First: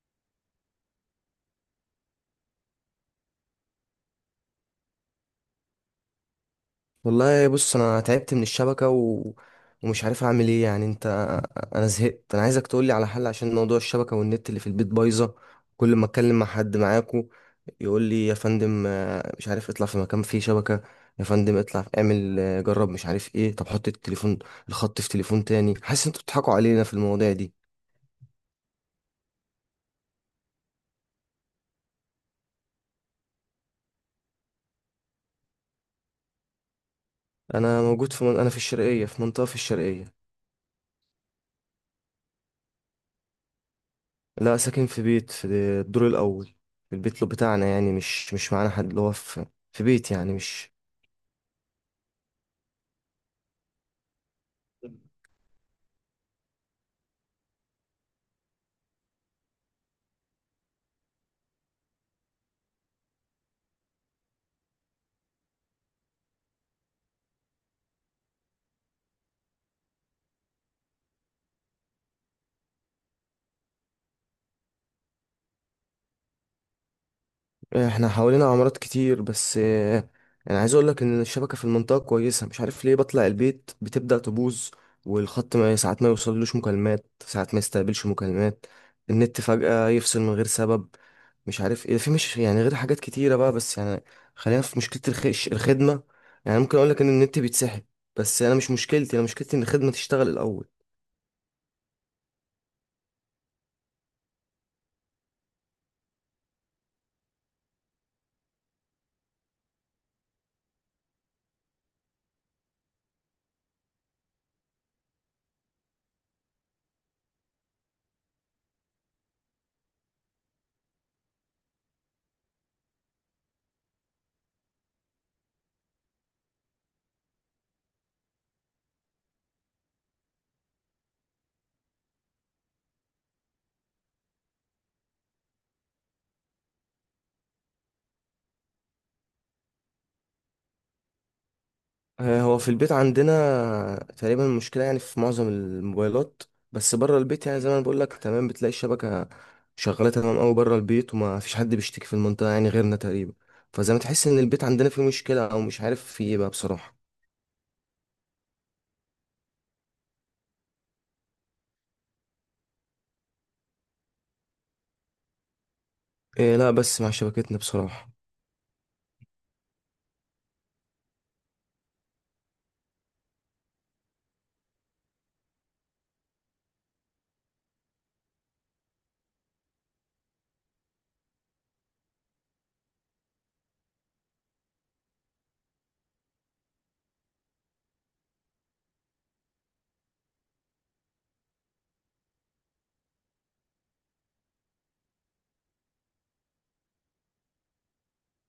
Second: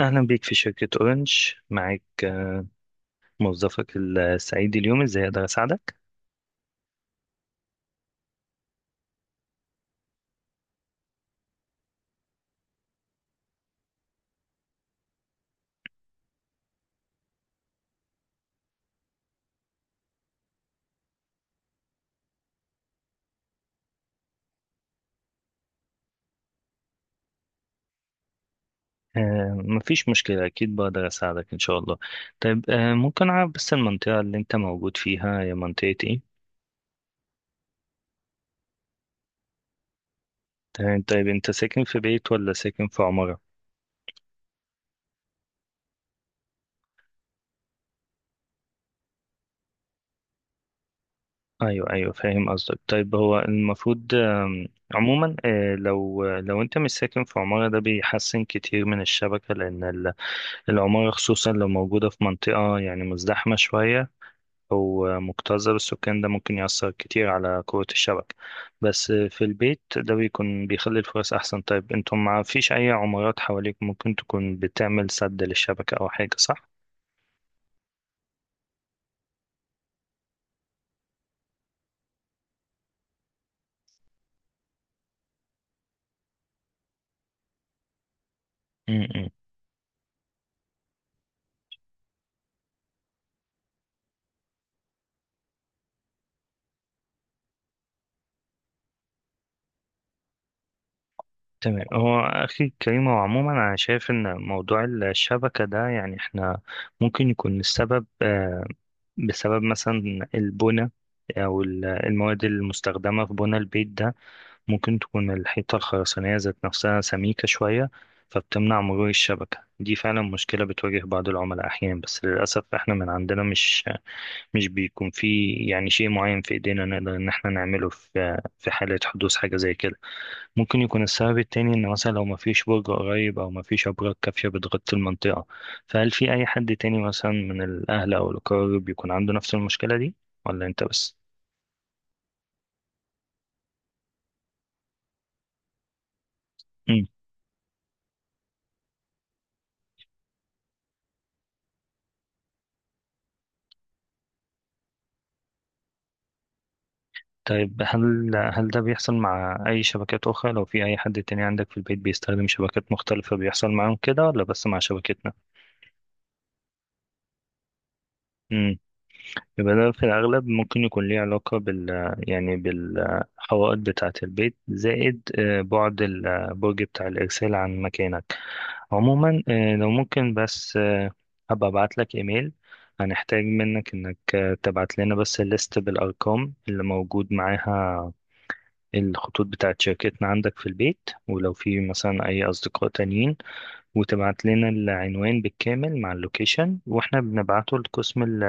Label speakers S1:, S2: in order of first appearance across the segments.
S1: أهلا بيك في شركة أورنج، معاك موظفك السعيد اليوم. إزاي أقدر أساعدك؟
S2: والله بص، انا تعبت من الشبكه ومش عارف اعمل ايه. يعني انا زهقت، انا عايزك تقولي على حل عشان موضوع الشبكه والنت اللي في البيت بايظه. كل ما اتكلم مع حد معاكو يقول لي يا فندم، مش عارف اطلع في مكان فيه شبكه، يا فندم اطلع اعمل، جرب، مش عارف ايه، طب حط الخط في تليفون تاني. حاسس انتوا بتضحكوا علينا في المواضيع دي.
S1: مفيش مشكلة، أكيد بقدر أساعدك إن شاء الله. طيب، ممكن أعرف بس المنطقة اللي أنت موجود فيها هي منطقة إيه؟
S2: انا موجود في انا في الشرقيه، في منطقه في الشرقيه.
S1: طيب، أنت ساكن في بيت ولا ساكن في عمارة؟
S2: لا، ساكن في بيت، في الدور الاول. في البيت لو بتاعنا، يعني مش معانا حد، اللي هو في بيت يعني مش.
S1: أيوه أيوه، فاهم قصدك. طيب هو المفروض عموما، لو أنت مش ساكن في عمارة ده بيحسن كتير من الشبكة، لأن العمارة خصوصا لو موجودة في منطقة يعني مزدحمة شوية، هو مكتظة بالسكان، ده ممكن يأثر كتير على قوة الشبكة. بس في البيت ده بيكون بيخلي الفرص أحسن. طيب انتم ما فيش أي عمارات حواليك ممكن تكون بتعمل سد للشبكة أو حاجة، صح؟
S2: احنا حوالينا عمارات كتير، بس انا عايز اقول لك ان الشبكه في المنطقه كويسه، مش عارف ليه بطلع البيت بتبدا تبوظ. والخط ما ساعات ما يوصلوش مكالمات، ساعات ما يستقبلش مكالمات.
S1: م-م.
S2: النت فجاه يفصل من غير سبب، مش عارف ايه، في مش يعني، غير حاجات كتيره بقى، بس يعني خلينا في مشكله الخش الخدمه. يعني ممكن اقول لك ان النت بيتسحب، بس انا مش مشكلتي، انا مشكلتي ان الخدمه تشتغل الاول.
S1: تمام، هو أخي كريم، هو عموما أنا شايف إن موضوع الشبكة ده يعني إحنا ممكن يكون السبب بسبب مثلا البنى، أو المواد المستخدمة في بنى البيت ده. ممكن تكون الحيطة الخرسانية ذات نفسها سميكة شوية، فبتمنع مرور الشبكة. دي فعلا مشكلة بتواجه بعض العملاء أحيانا، بس للأسف احنا من عندنا مش بيكون في يعني شيء معين في إيدينا نقدر إن احنا نعمله في حالة حدوث حاجة زي كده. ممكن يكون السبب التاني إن مثلا لو مفيش برج قريب أو مفيش أبراج كافية بتغطي المنطقة. فهل في أي حد تاني مثلا من الأهل أو الأقارب بيكون عنده نفس المشكلة دي ولا أنت بس؟
S2: آه، هو في البيت عندنا تقريبا المشكلة يعني في معظم الموبايلات، بس بره البيت يعني زي ما انا بقول لك، تمام، بتلاقي الشبكة شغالة تمام قوي بره البيت، وما فيش حد بيشتكي في المنطقة يعني غيرنا تقريبا. فزي ما تحس ان البيت عندنا فيه مشكلة او مش عارف فيه ايه بقى بصراحة.
S1: طيب، هل ده بيحصل مع أي شبكات أخرى؟ لو في أي حد تاني عندك في البيت بيستخدم شبكات مختلفة بيحصل معاهم كده ولا بس مع شبكتنا؟
S2: إيه، لا، بس مع شبكتنا بصراحة.
S1: امم يبقى ده في الأغلب ممكن يكون ليه علاقة بال، يعني بالحوائط بتاعة البيت، زائد بعد البرج بتاع الإرسال عن مكانك. عموما، لو ممكن بس. هبقى أبعت لك إيميل. هنحتاج منك إنك تبعت لنا بس الليست بالأرقام اللي موجود معاها الخطوط بتاعت شركتنا عندك في البيت، ولو في مثلا أي أصدقاء تانيين، وتبعت لنا العنوان بالكامل مع اللوكيشن، وإحنا بنبعته لقسم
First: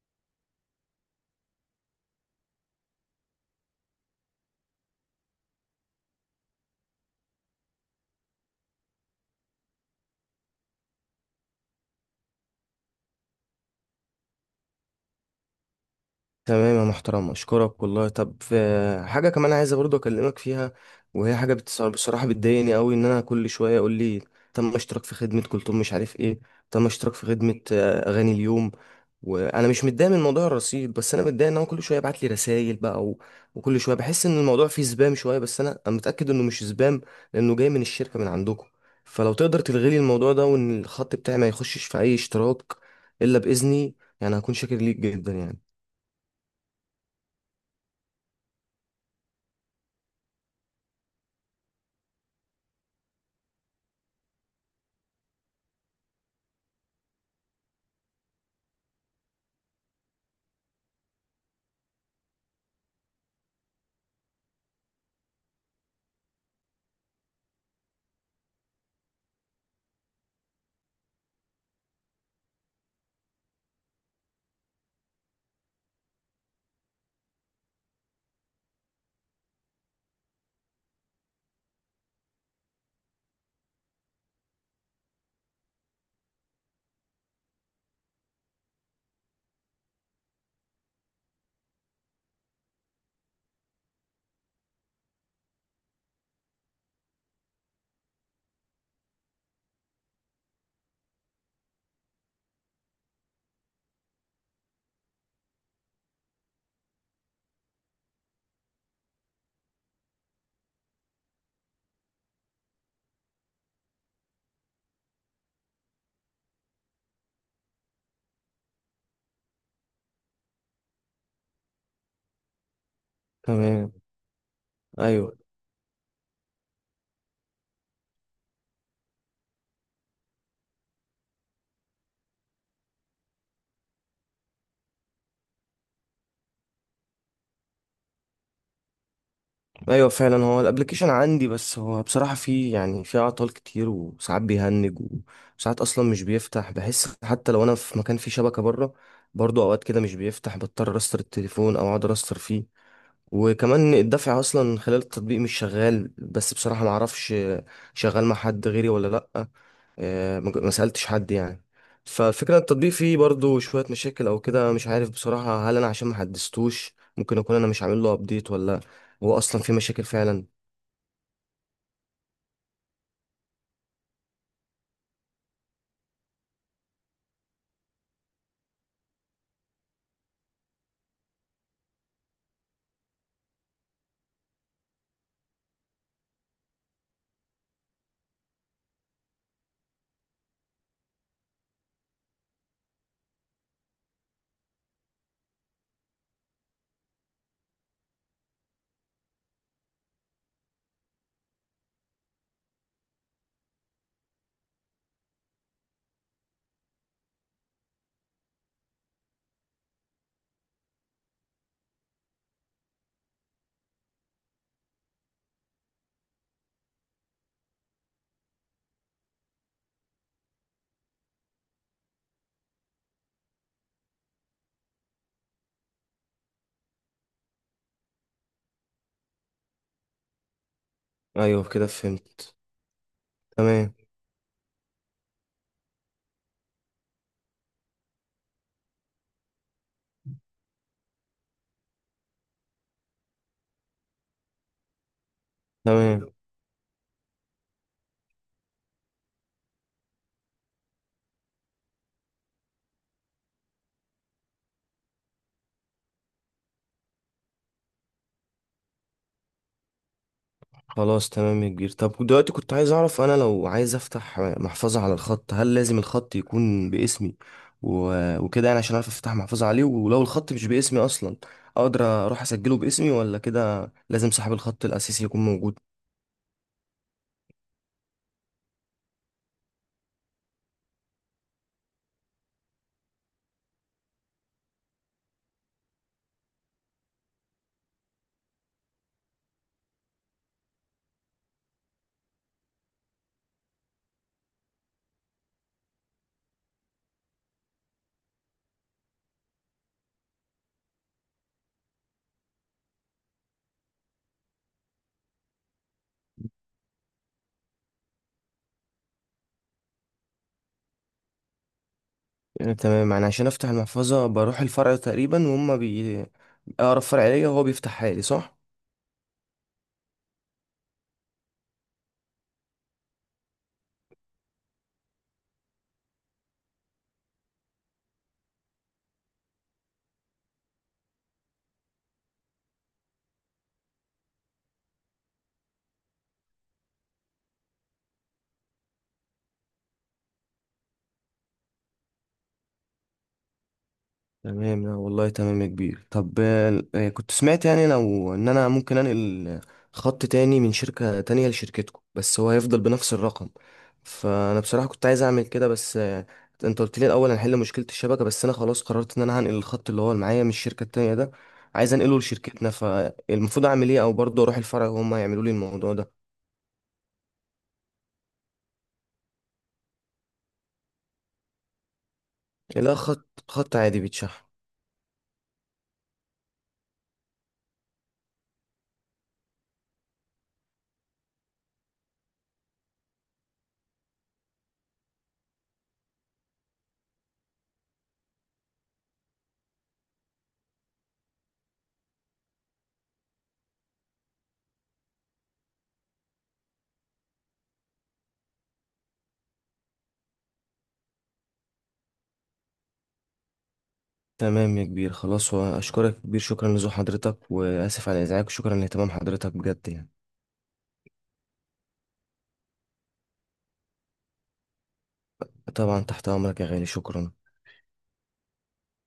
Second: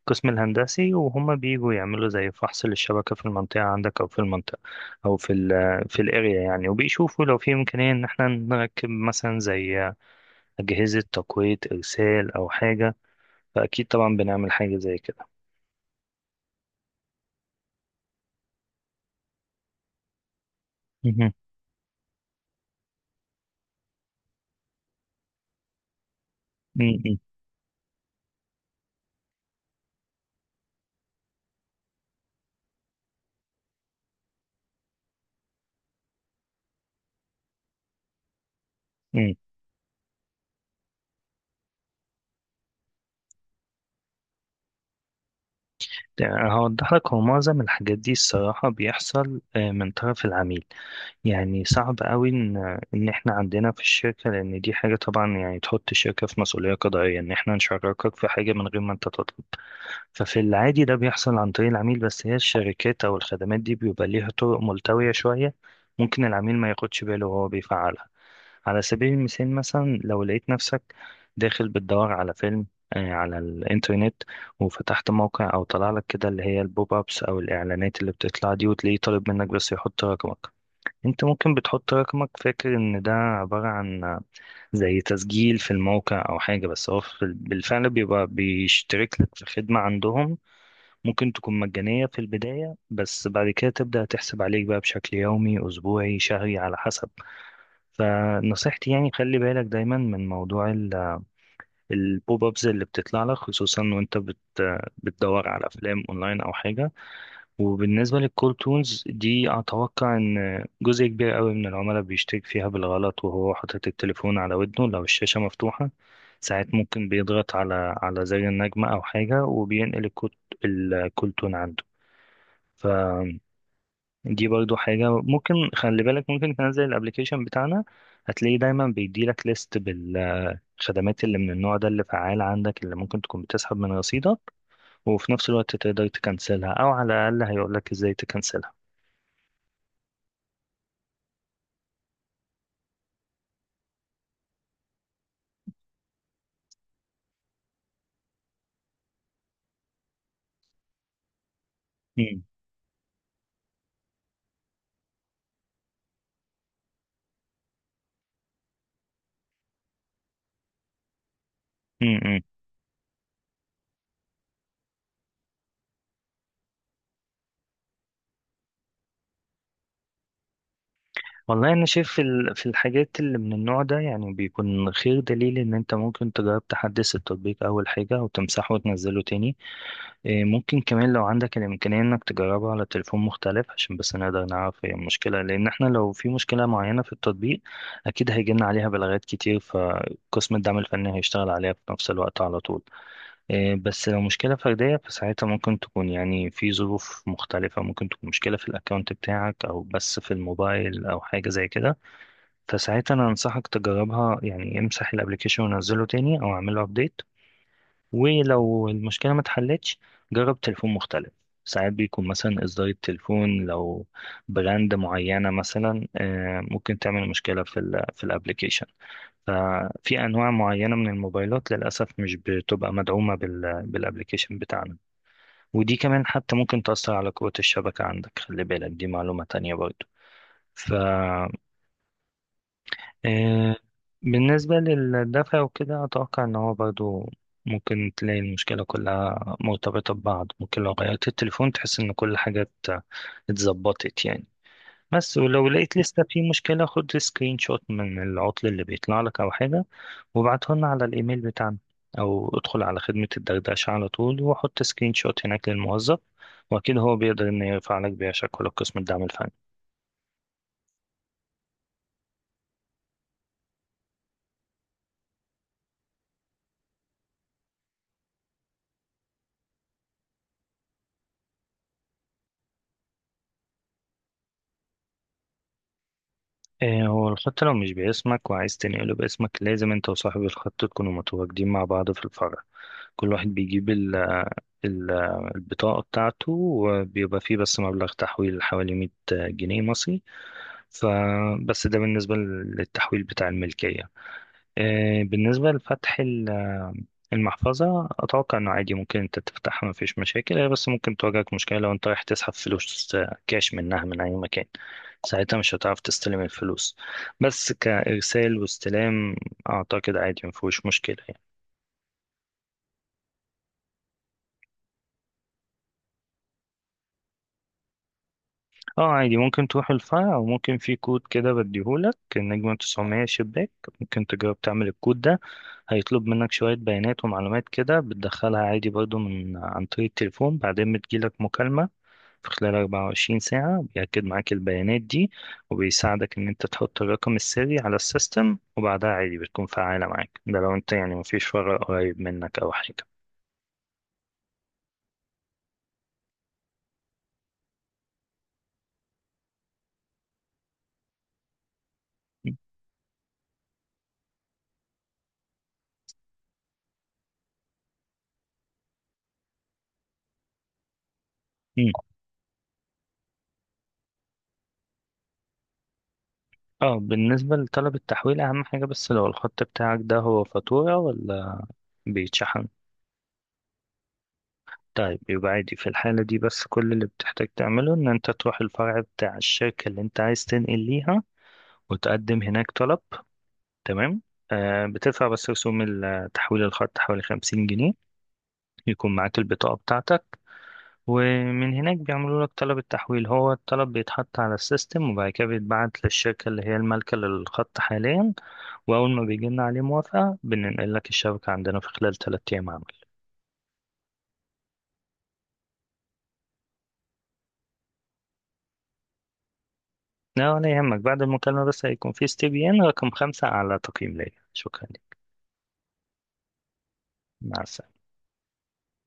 S1: القسم الهندسي، وهم بيجوا يعملوا زي فحص للشبكة في المنطقة عندك، أو في المنطقة أو في الأريا يعني، وبيشوفوا لو في إمكانية إن إحنا نركب مثلا زي أجهزة تقوية إرسال أو حاجة. فأكيد طبعا بنعمل حاجة زي كده.
S2: تمام يا محترم، اشكرك والله. طب في حاجه كمان عايزه برضو اكلمك فيها،
S1: مهم.
S2: وهي حاجه بصراحه بتضايقني قوي، ان انا كل شويه اقول لي تم اشتراك في خدمه كلثوم، مش عارف ايه، تم اشتراك في خدمه، اغاني اليوم. وانا مش متضايق من موضوع الرصيد، بس انا متضايق ان هو كل شويه يبعت لي رسائل بقى، وكل شويه بحس ان الموضوع فيه سبام شويه. بس انا متاكد انه مش سبام، لانه جاي من الشركه من عندكم. فلو
S1: مم.
S2: تقدر تلغي لي الموضوع ده، وان الخط بتاعي ما يخشش في اي اشتراك الا باذني، يعني هكون شاكر ليك جدا يعني.
S1: يعني هوضح لك، هو معظم الحاجات دي الصراحة بيحصل من طرف العميل. يعني صعب قوي إن إحنا عندنا في الشركة، لأن دي حاجة طبعا يعني تحط الشركة في مسؤولية قضائية إن إحنا نشاركك في حاجة من غير ما أنت تطلب. ففي العادي ده بيحصل عن طريق العميل، بس هي الشركات أو الخدمات دي بيبقى ليها طرق ملتوية شوية، ممكن العميل ما ياخدش باله وهو بيفعلها. على سبيل المثال، مثلا لو لقيت نفسك داخل بتدور على فيلم على الإنترنت، وفتحت موقع أو طلع لك كده اللي هي البوب أبس أو الإعلانات اللي بتطلع دي، وتلاقيه طالب منك بس يحط رقمك. أنت ممكن بتحط رقمك فاكر إن ده عبارة عن زي تسجيل في الموقع أو حاجة، بس هو بالفعل بيبقى بيشترك لك في خدمة عندهم. ممكن تكون مجانية في البداية بس بعد كده تبدأ تحسب عليك بقى بشكل يومي أسبوعي شهري على حسب. فنصيحتي يعني خلي بالك دايما من موضوع البوب ابز اللي بتطلع لك، خصوصا وانت بتدور على افلام اونلاين او حاجه. وبالنسبه للكول تونز دي، اتوقع ان جزء كبير قوي من العملاء بيشترك فيها بالغلط وهو حاطط التليفون على ودنه، لو الشاشه مفتوحه ساعات ممكن بيضغط على زر النجمه او حاجه وبينقل الكود الكول تون عنده. فدي
S2: تمام.
S1: برضو حاجة
S2: ايوه.
S1: ممكن خلي بالك، ممكن تنزل الابليكيشن بتاعنا. هتلاقيه دايما بيديلك ليست الخدمات اللي من النوع ده اللي فعال عندك، اللي ممكن تكون بتسحب من رصيدك، وفي نفس الوقت تقدر تكنسلها او على الاقل هيقولك ازاي تكنسلها.
S2: ايوه، فعلا هو الابلكيشن عندي، بس هو بصراحه فيه يعني فيه اعطال كتير، وساعات بيهنج، وساعات اصلا مش بيفتح. بحس حتى لو انا في مكان فيه شبكه بره، برضو اوقات كده مش بيفتح، بضطر استر التليفون او اقعد استر
S1: مم.
S2: فيه. وكمان الدفع اصلا خلال التطبيق مش شغال، بس بصراحة ما اعرفش شغال مع حد غيري ولا لا. ما سألتش حد يعني.
S1: مم.
S2: فالفكرة التطبيق فيه برضو شوية مشاكل او كده، مش عارف بصراحة، هل انا عشان ما حدثتوش، ممكن اكون انا مش عامل له ابديت، ولا هو اصلا فيه مشاكل فعلا.
S1: والله انا شايف في في الحاجات اللي من النوع ده، يعني بيكون خير دليل ان انت ممكن تجرب تحدث التطبيق اول حاجه وتمسحه وتنزله تاني. إيه، ممكن كمان لو عندك الامكانيه انك تجربه على تليفون مختلف، عشان بس نقدر نعرف هي المشكله. لان احنا لو في مشكله معينه في التطبيق اكيد هيجيلنا عليها بلاغات كتير، فقسم الدعم الفني هيشتغل عليها في نفس الوقت على طول. إيه، بس لو مشكلة فردية فساعتها ممكن تكون يعني في ظروف مختلفة، ممكن تكون مشكلة في الأكاونت بتاعك أو بس في الموبايل أو حاجة زي كده. فساعتها أنا أنصحك تجربها، يعني امسح الابليكيشن ونزله تاني أو اعمله أبديت. ولو المشكلة ما اتحلتش جرب تليفون مختلف. ساعات بيكون مثلا إصدار التليفون، لو براند معينة مثلا ممكن تعمل مشكلة في ال في الابليكيشن. ففي أنواع معينة من الموبايلات للأسف مش بتبقى مدعومة بالابليكيشن بتاعنا. ودي كمان حتى ممكن تأثر على قوة الشبكة عندك، خلي بالك، دي معلومة تانية برضو.
S2: ايوه، كده فهمت.
S1: آه،
S2: تمام.
S1: بالنسبة للدفع وكده، أتوقع إن هو برضو ممكن تلاقي المشكلة كلها مرتبطة ببعض. ممكن لو غيرت التليفون تحس إن كل حاجة اتظبطت يعني. بس ولو لقيت لسه
S2: تمام.
S1: في مشكلة، خد سكرين شوت من العطل اللي بيطلع لك أو حاجة وابعته لنا على الإيميل بتاعنا، أو ادخل على خدمة الدردشة على طول وحط سكرين شوت هناك للموظف، وأكيد هو بيقدر إنه يرفع لك بيها شكوى لقسم الدعم الفني.
S2: خلاص تمام يا كبير. طب دلوقتي كنت عايز اعرف، انا لو عايز افتح محفظة على الخط، هل لازم الخط يكون باسمي وكده؟ يعني عشان اعرف افتح محفظة عليه، ولو الخط مش باسمي اصلا اقدر اروح اسجله باسمي، ولا كده لازم صاحب الخط الاساسي يكون موجود؟
S1: إيه، هو الخط لو مش باسمك وعايز تنقله باسمك لازم انت وصاحب الخط تكونوا متواجدين مع بعض في الفرع. كل واحد بيجيب ال ال البطاقة بتاعته، وبيبقى فيه بس مبلغ تحويل حوالي 100 جنيه مصري. فبس ده بالنسبة للتحويل بتاع الملكية. إيه بالنسبة لفتح المحفظة، أتوقع إنه عادي ممكن أنت تفتحها مفيش مشاكل. هي بس ممكن تواجهك مشكلة لو أنت رايح تسحب فلوس كاش منها من أي مكان، ساعتها مش هتعرف تستلم الفلوس. بس كإرسال واستلام أعتقد عادي مفيهوش مشكلة يعني.
S2: يعني تمام، يعني عشان افتح المحفظة بروح الفرع تقريبا، وهم اقرب فرع ليا، وهو بيفتحها لي، صح؟
S1: اه عادي، ممكن تروح الفرع، وممكن في كود كده بديهولك النجمة 900 شباك، ممكن تجرب تعمل الكود ده. هيطلب منك شوية بيانات ومعلومات كده بتدخلها عادي برضو من عن طريق التليفون، بعدين بتجيلك مكالمة في خلال 24 ساعة بيأكد معاك البيانات دي، وبيساعدك إن أنت تحط الرقم السري على السيستم، وبعدها عادي بتكون فعالة معاك. ده لو أنت يعني مفيش فرع قريب منك أو حاجة.
S2: تمام، لا والله تمام يا كبير. طب كنت سمعت يعني لو ان انا ممكن انقل خط تاني من شركة تانية لشركتكم، بس هو هيفضل بنفس الرقم. فانا بصراحة كنت عايز اعمل كده، بس انت قلت لي الاول هنحل مشكلة الشبكة. بس انا خلاص قررت ان انا هنقل الخط اللي هو اللي معايا من الشركة التانية ده،
S1: مم.
S2: عايز انقله لشركتنا. فالمفروض اعمل ايه، او برضه اروح الفرع وهم يعملوا لي الموضوع ده؟
S1: اه، بالنسبة لطلب التحويل أهم حاجة بس لو الخط بتاعك ده هو فاتورة ولا بيتشحن.
S2: لا، خط عادي بيتشحن.
S1: طيب يبقى عادي في الحالة دي، بس كل اللي بتحتاج تعمله إن أنت تروح الفرع بتاع الشركة اللي أنت عايز تنقل ليها وتقدم هناك طلب. تمام. بتدفع بس رسوم تحويل الخط حوالي 50 جنيه، يكون معاك البطاقة بتاعتك، ومن هناك بيعملوا لك طلب التحويل. هو الطلب بيتحط على السيستم وبعد كده بيتبعت للشركة اللي هي المالكة للخط حاليا، وأول ما بيجي لنا عليه موافقة بننقل لك الشبكة عندنا في خلال 3 أيام عمل.
S2: تمام يا كبير، خلاص، واشكرك يا كبير، شكرا لزو حضرتك، واسف على ازعاجك، وشكرا لاهتمام حضرتك بجد يعني.
S1: لا ولا يهمك، بعد المكالمة بس هيكون في استبيان رقم 5 أعلى تقييم ليا. شكرا لك.
S2: طبعا تحت أمرك يا غالي، شكرا.
S1: مع السلامة.